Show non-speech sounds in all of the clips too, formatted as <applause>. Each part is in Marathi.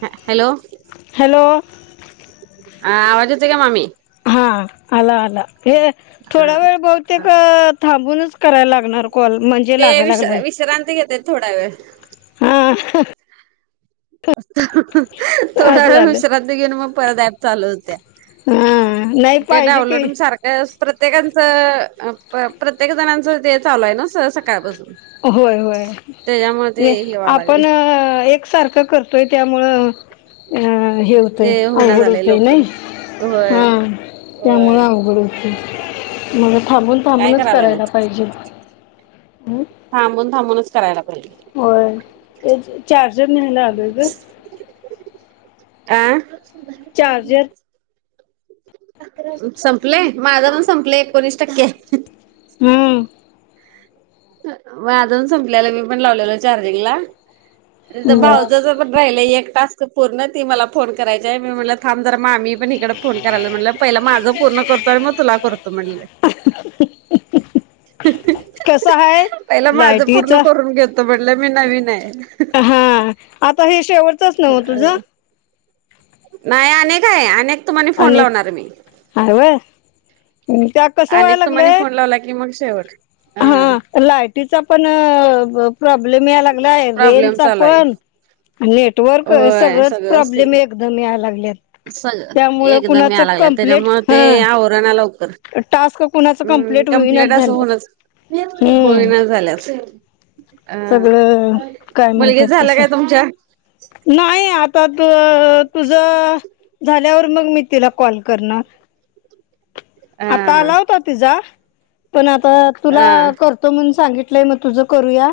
ह हॅलो हॅलो. हा आवाज येतोय का मामी. हा आला आला हे थोडा वेळ बहुतेक थांबूनच करायला लागणार कॉल म्हण ते विश विश्रांती घेत्यात थोडा वेळ. हा थोडा असं वेळ झालंय विश्रांती घेऊन मग परत ॲप चालू हुतीया. हम्म. <unintelligible> प्रत्येकांचं प्रत्येक जणांचं ते चालू आहे ना स सकाळपासनं. होय होय व्हाय लागले आपण एक सारखं करतोय त्यामुळं अं हे होतय ते होना आवघड झालंय होतय लवकर. नाही, होय. हा त्यामुळं होय आवघड होतयं. मला थांबून काय थांबूनच करायलाय मग करायला पाहिजे, अहं. थांबून थांबूनच करायला पाहिजे. होय तेच चार्जर न्यायला आलोय गं. आ चार्जर. संपलंय माझं पण संपलंय एकोणीस टक्के हाय. हम्म. माझं पण संपल्यालं मी पण लावलेलो चार्जिंगला. तिथं बर भाऊजच पण राहिलयं एक टास्क तिचं पूर्ण ती मला फोन करायची हाय मी म्हटलं थांब जरा मामी पण हीकडं फोन करायला म्हटलं पहिला माझ पूर्ण करतो आणि मग तुला करतो म्हटलं. कसं हाय? पहिलं माझं पूर्ण करून घेतो म्हणलं मी नवीन हायं. हां, आता हे शेवटचचं नव तुझं? नाही अनेक हाय अनेक तुम्हाणी फोन आणि लावणार मी, हाय व्हयं त्यात अनेक तुम्हानी फोन लावला की मग शेवट ह. हा लायटीचा पण प्रॉब्लेम यायलागं लाय प्रॉब्लेम रेंजचा चालू आहे पण नेटवर्क होय सगळंच प्रॉब्लेम एक दम यायला लागल्यात. स त्यामुळं एकदम कुणाचं यायलागल्यात कंप्लेट तेच्यामुळं ते हा आवरणा लवकर. टास्क कुणाचं हम् कंप्लीट होईनाच कमप्लीट असं झाल्यात होउनच हम्म होहिनाच झाल्यात. अह सगळं काय मुलगी म्हणतात झालं तसं काय तुमच्या? नाही आता तू तुझं झाल्यावर मग मी तिला कॉल करणार अ आतां आला होता तिचा पण आता हा तुला कर हा करतो म्हणून सांगितलयं मग तुझं करूया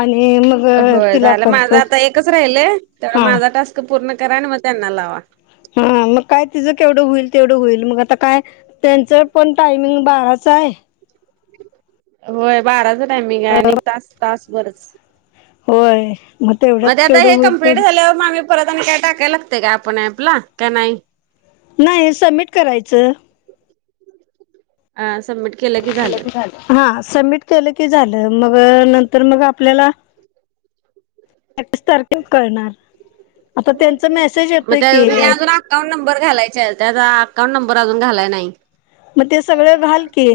आणि मग होय तिला झालं माझं करतो आता एकच राहिलय तेवढं हा माझा टास्क पूर्ण करा आणि मग त्यांना लावा. हं मग काय तिझं केवढं होईल तेवढं होईल मग आता कायं त्यांचं पण टायमिंग बाराचं हायं. होय बाराच टायमिंग आहे आणि एक तास तास बरंच. होयं. मध्ये आता हे कंप्लीट झाल्यावर मामी परत आणि काय टाकायला लागतयं का आपण ऍपला काय नाही? नाही सबमिट करायचं. अ सबमिट केलं की झालं. हा सबमिट केलं की झालं मग नंतर मग आपल्याला अस तारखे करणार आता त्यांचा मेसेज येतोय की. अकाऊंट नंबर घालायचे त्याचा अकाउंट नंबर अजून घालाय नाही. मग ते सगळं घाल की.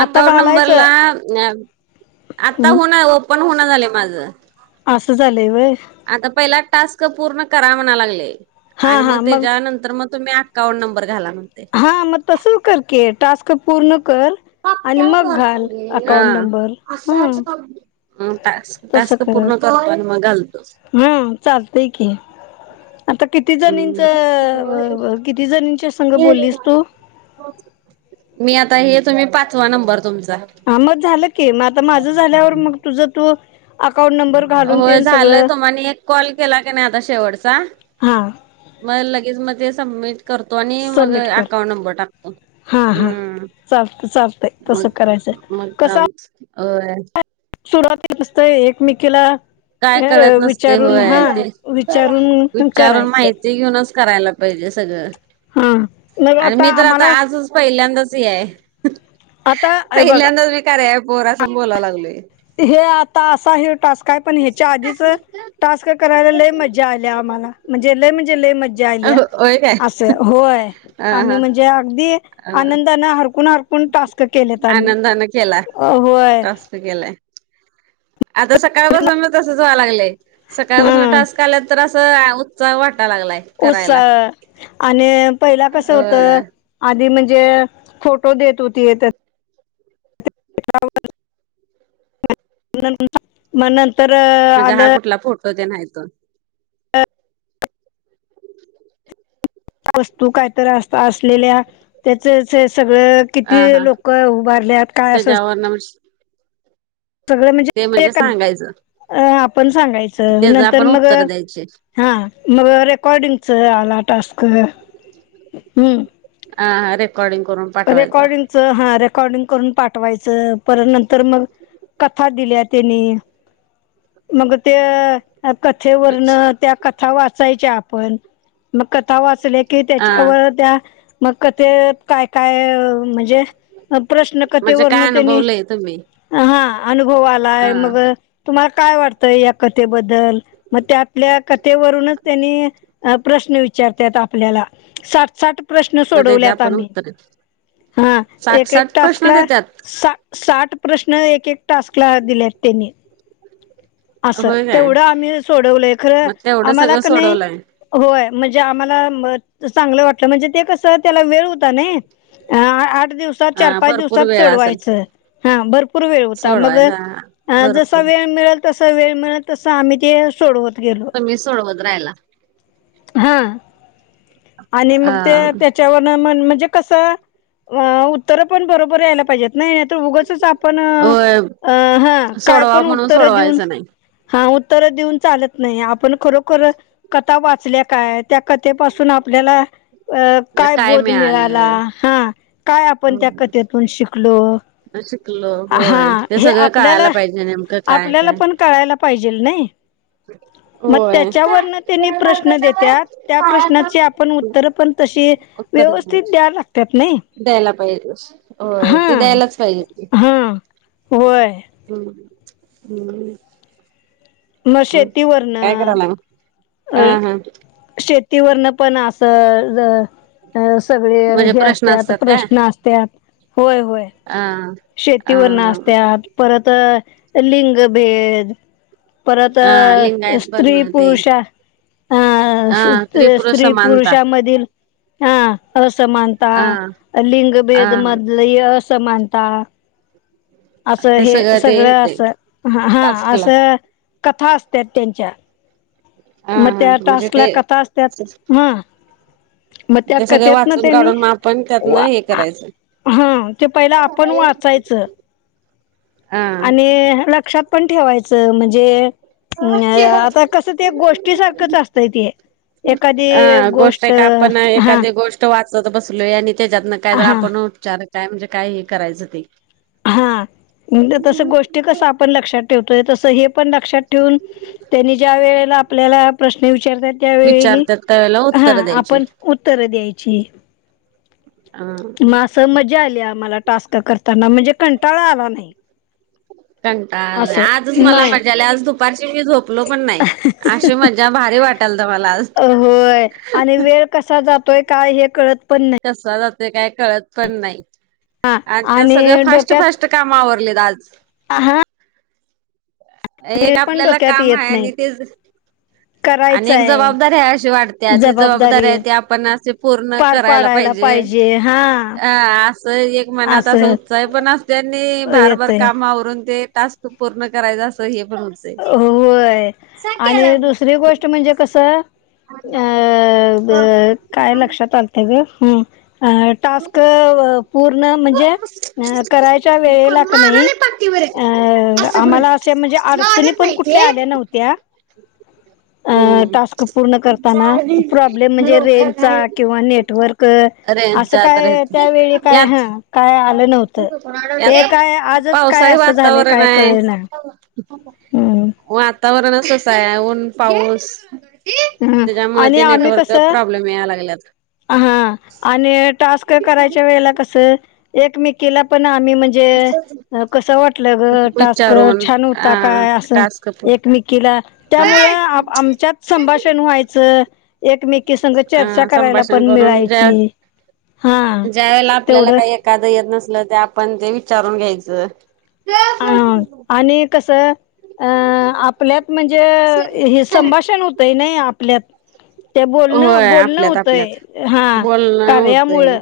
आता अकाउंट नंबरला घालायचं आता होणार ओ पण हुना झालंय माझं. असं झालंय वय. आता पहिला टास्क पूर्ण करा म्हणा लागले हा आणि मग हा त्याच्यानं तर मग तुम्ही अकाउंट नंबर घाला म्हणतय. हां मग तसं कर की टास्क पूर्ण कर, आणि मग घाल हा. अकाउंट नंबर हा. टास्क टास्क पूर्ण करतो आणि मग घालतो. हम्म चालतय की. आता किती जणीच हम्म. किती जणींच्या संघ बोललीस तू? मी आता हे तुम्ही पाचवा नंबर तुमचा. हा मग झालं की मग आता माझं झाल्यावर मग तुझं तू अकाउंट नम हो झालंय तुम्हानी एक कॉल केला की नाय आता शेवटचा. हा. मग लगेच मग ते सबमिट करतो आणि मग सबमिट कर अकाउंट नंबर टाकतो. हा हा हम्म. चालत चालतंय तसं करायचंय कसं अय. सुरुवातीला असतय एकमेकीला काय कळत अ नसते विचारून हा होय विचारून पण विचारून करायचं. ते माहिती घेऊनच करायला पायजे सगळं हा मग आणि मी तर आता आम्हाला आजच पहिल्यांदाच ये हाय आता हे बघा पहिल्यांदाच मी कार्या ॲपवर असं बोला लागलोय. ते हे आता अस ह्यो टास्क काय पण ह्याच्या आधीच टास्क करायला लय मज्जा आली आम्हाला म्हणजे लय म्हणजे लय मज्जा आलीया. होय काय असं होय हा आम्ही हा म्हणजे अगदी हा आनंदाने हरकून हर पण टास्क केलेत आम्ही आनंदानं केला अ होय. टास्क केलाय. आता सकाळपासन पण तसंच व्हा लागलंय सकाळपासून हा टास्क आले तर असं. च वाटाय लागलाय. करायला उत्साह आणि पहिला कसं होत. होय आधी म्हणजे फोटो देत होतीत. <unintelligible> <inaudible> मग नंतर अ म्हणजे हा आलं कुठला फोटो ते नाय त. वस्तू काहीतर अस असलेल्या त्याचच हे सगळं किती लोक उभारल्यात काय असं? हो नमस सगळं म्हणजे <unintelligible> सांगायचं. अ आपण सांगायचं त्याच नंतर आपण मग उत्तर द्यायचे हा मग रेकॉर्डिंगच आला टास्क हम्म. हा हा रेकॉर्डीिंग करून पाठवायचा. रेकॉर्डिंगच हा रेकॉर्डिंग करून पाठवायचं पर नंतर मग कथा दिल्या तेनी मग त्य कथेवरन त्या कथा वाचायच्या आपण मग कथा वाचल्या कि अ त्याच्यावर त्या मग कथेत काय काय म्हणजे अ प्रश्न म्हणजे कथेवरन काय त्यानी अनुभवलंय तुम्ही हा अनुभव अ आलाय मग तुम्हाला काय वाटतंय या कथेबद्दल? मग त्या आपल्या कथेवरूनच त्यांनी अ प्रश्न विचारत्यात आपल्याला साठ साठ प्रश्न मग त्याचे सोडवल्यात आपण आम्ही. उत्तर हा साठ एक एक साठ प्रश्न टास्कला देतात सा साठ प्रश्न एक एक टास्कला दिल्यात तेनी. असं होय काय तेवढं आम्ही सोडवलंय खरं मग तेवढं आम्हाला सगळं का नाई सोडवलंय होय म्हणजे आम्हाला म चांगलं वाटलं म्हणजे ते कसं त्याला वेळ होता नई. आठ दिवसात अ चार पाच भरपूर दिवसात वेळ असेल सोडवायचं. हा भरपूर वेळ होता मग सोडवायला अ जसा भरपूर वेळ मिळेल तस वेळ मिळलं तसं आम्ही ते सोडवत गेलो तुम्ही सोडवत रायला. हा. आणि अ मग ते त्याच्यावरन म्हणजे कस उत्तर पण बरोबर यायला पाहिजेत नाही नाही तर उगचच आपण होय अ हा काय सोडवा पण म्हणून उत्तर देऊन सोडवायचं नाही हा उत्तर देऊन चालत नाही आपण खरोखरच कथा वाचल्या काय त्या कथेपासून आप आपल्याला अ काय बोध मिळाला हा काय आपण त्या हो कथेतून शिकलो शिकलो होय हा ते हे सगळं कळायला आपल्याला पाहिजे नेमकं काय आपल्याला काय पण कळायला पाहिजेल नाही मग होय. त्याच्यावर त्यांनी प्रश्न देत्यात त्या प्रश्नाची आपन तर पण तशी उत्तर व्यवस्थित द्याय लागतात नाही द्यायला पाहिजे होय ते हा द्यायलाच पाहिजे हा होय हम्म हम्म मग शेतीवरन काय करायलाय मग? अ हा हा शेतीवरन पण अस जर अ सगळे म्हणजे हे प्रश्न असतात प्रश्न असतात होय होय आ शेतीवरन आसत्यात परत लिंगभेद परत अ लिंगायत बरण ते स्त्री-पुरुष ह अ त्रिपुर समानता स्त्री-पुरुषामधील हा असमान अ हा अ लिंगभेद मधील असमानता अस ते हे सगळं ते येतय अस ह अस टास्कला कथा असतात त्यांच्या हा मग हा त्या म्हणजे टास्कल्या ते कथा असतात ह ते सगळ्या वाचून त्यांनी काढून आपण मग त्यातन वा हे करायच हा ते पहिला आपण वाचायच हा आणि लक्षात पण ठेवायच म्हणजे ह आता कस ते गोष्टी सारखंच असतंय ते हा गोष्ट आहे का आपण हा एखादी गोष्ट वाचत बसलोय आणि त्याच्यातन काय ज हा आपण उपचार काय म्हणजे काय हे करायचं ते हा तस गोष्टी कस आपण लक्षात ठेवतोय तस हे पण लक्षात ठेवून त्यांनी ज्या वेळेला आपल्याला प्रश्न विचारतात त्यावेळी विचारतात त्याला हा उत्तर द्यायची आपण उत्तर द्यायची अ मग अस मजा आली आम्हाला टास्क करताना म्हणजे कंटाळा आला नाही कंटाळा आला असं नाही आजच मला नाही मजा आली आज दुपारची मी झोपलो पण नाही अशी मज्जा भारी वाटालत मला आज अ, होय आणि वेळ कसा जातोय काय हे कळतच नाही कसला जाते काय कळत पण नाही आणि त्या सगळ फास्ट फास्ट काम आवरलेत आज हा एक हे पण आपल्याला डोक्यात काम येत आहे नाही आणि ते आणि एक जबाबदारी आहे अशी वाटते ती जबाबदारी आहे त आपण असे पूर्ण पार करायला पाडायला पाहिजे हा अ अस एक मनात अस असं उत्साही पण असत त्यांनी भारभार येतय काम आवरुन ते टास्क पूर्ण करायच अस हे पण होतंय होय आणि दुसरी गोष्ट म्हणजे कस अ काय लक्षात आल ह टास्क पूर्ण म्हणजे अ करायच्या वेळेला किनाय आमला असे अड सुनी पण कुठल्या आल्या नव्हत्या. अ टास्क पूर्ण करताना प्रॉब्लेम म्हणजे लोकय रेंजचा किंवा नेटवर्क <inaudible> अरे असं जात काय रेच त्यावेळी काय हा यात काय आलं नव्हतं. हे काय <inaudible> आजच काय पावसाळी असं झालंय वातावरण काय आहे. कळेना. हम्म वातावरण तसं आहे ऊन पाऊस... हा त्याच्यामुळे आणि ते नेटवर्क प्रॉब्लेम याला लागलाय. हां, अन टास्क करायच्या वेळेला कसं... एकमेकांना पण आम्ही म्हणजे कसं वाटलं गं टास्क विचारून छान होता अ काय असं. टास्क एकमेकीला, त्यामुळं आमच्यात संभाषण व्हायचं. एकमेकीसंघ अ चर्चा करायला संभाषण पण करून मिळायची ज्या हां, ज्या वेळेला आपल्याला तेवढंच, काही एखादं येत नसल ते आपण ते विचारून घ्यायचं. हां, आणि कसं अ आपल्यात म्हणजे हे संभाषण होतंय नाही आपल्यात ते बोलणं होय बोलणं आपल्यात होतंय आपल्यात हा बोलणं होतंय. कार्यामुळं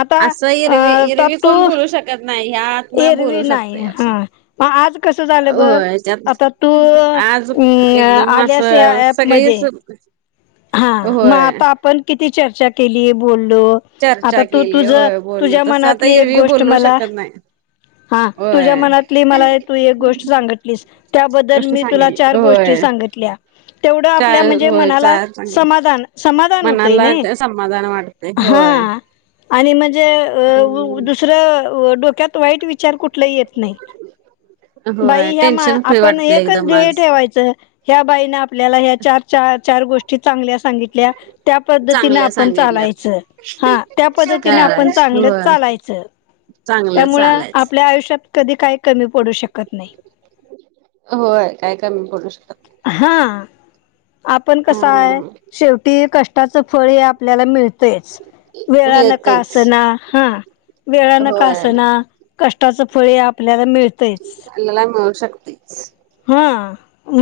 आता असं अं, इरवी, आता इरवी कोण तू बोलू शकत नाही, हयात एरवी बोलू शकत नाही अस हा मग आज कसं झालं बघ आता तू याच्यात आ <inaudible> अं, एकदम आल्यास या असं सगळीच ॲपमध्ये हा मग होय आत्ता किती चर्चा केली बोललो.. आता चर्चा तू केली तुझ होय बोललो तुझ्या तसं आता मनातली एक एरवी गोष्ट बोलू मला शकत नाही. हां, तुझ्या होय मनातली मला तू एक गोष्ट सांगितलीस त्याबद्दल गोष्ट मी तुला, सांगितली चार गोष्टी होय सांगीतल्या तेवढ आपल्या चार म्हणजे होय मनाला चार सांगितली. समाधान, समाधान होतय मनाला ना, समाधान वाटते होय. हां. आणि म्हणजे अ, अ दुस..... हम्म दुसरं डोक्यात वाईट विचार कुठल येत नाही. बाई होय ह्यामा टेन्शन फ्री आपण वाटतंय एकच एकदम ध्येय आज. ठेवायचं. ह्या बाईना आपल्याला ह्या चार, चार गोष्टी चांगल्या सांगितल्या त्या पद्धतीने चांगल्या आपण सांगितल्यात चालायचं हां त्या पद्धतीने आपण करायच चांगलंच होय चालायचं. चांगलं त्यामुळ चालायचं. आपल्या आयुष्यात कधी काही कमी पडू शकत नाही. होय काय कमी पडु शकत नाही. हां, आपण अ कस आहे. शेवटी कष्टाचं फळ हे आपल्याला मिळतय. तेच, वेळाने का मिळतेच आसेना हां वेळानं का होय असना. कष्टाच फळेहे आपल्याला मिळत.. आला शक्ती <inaudible> हां म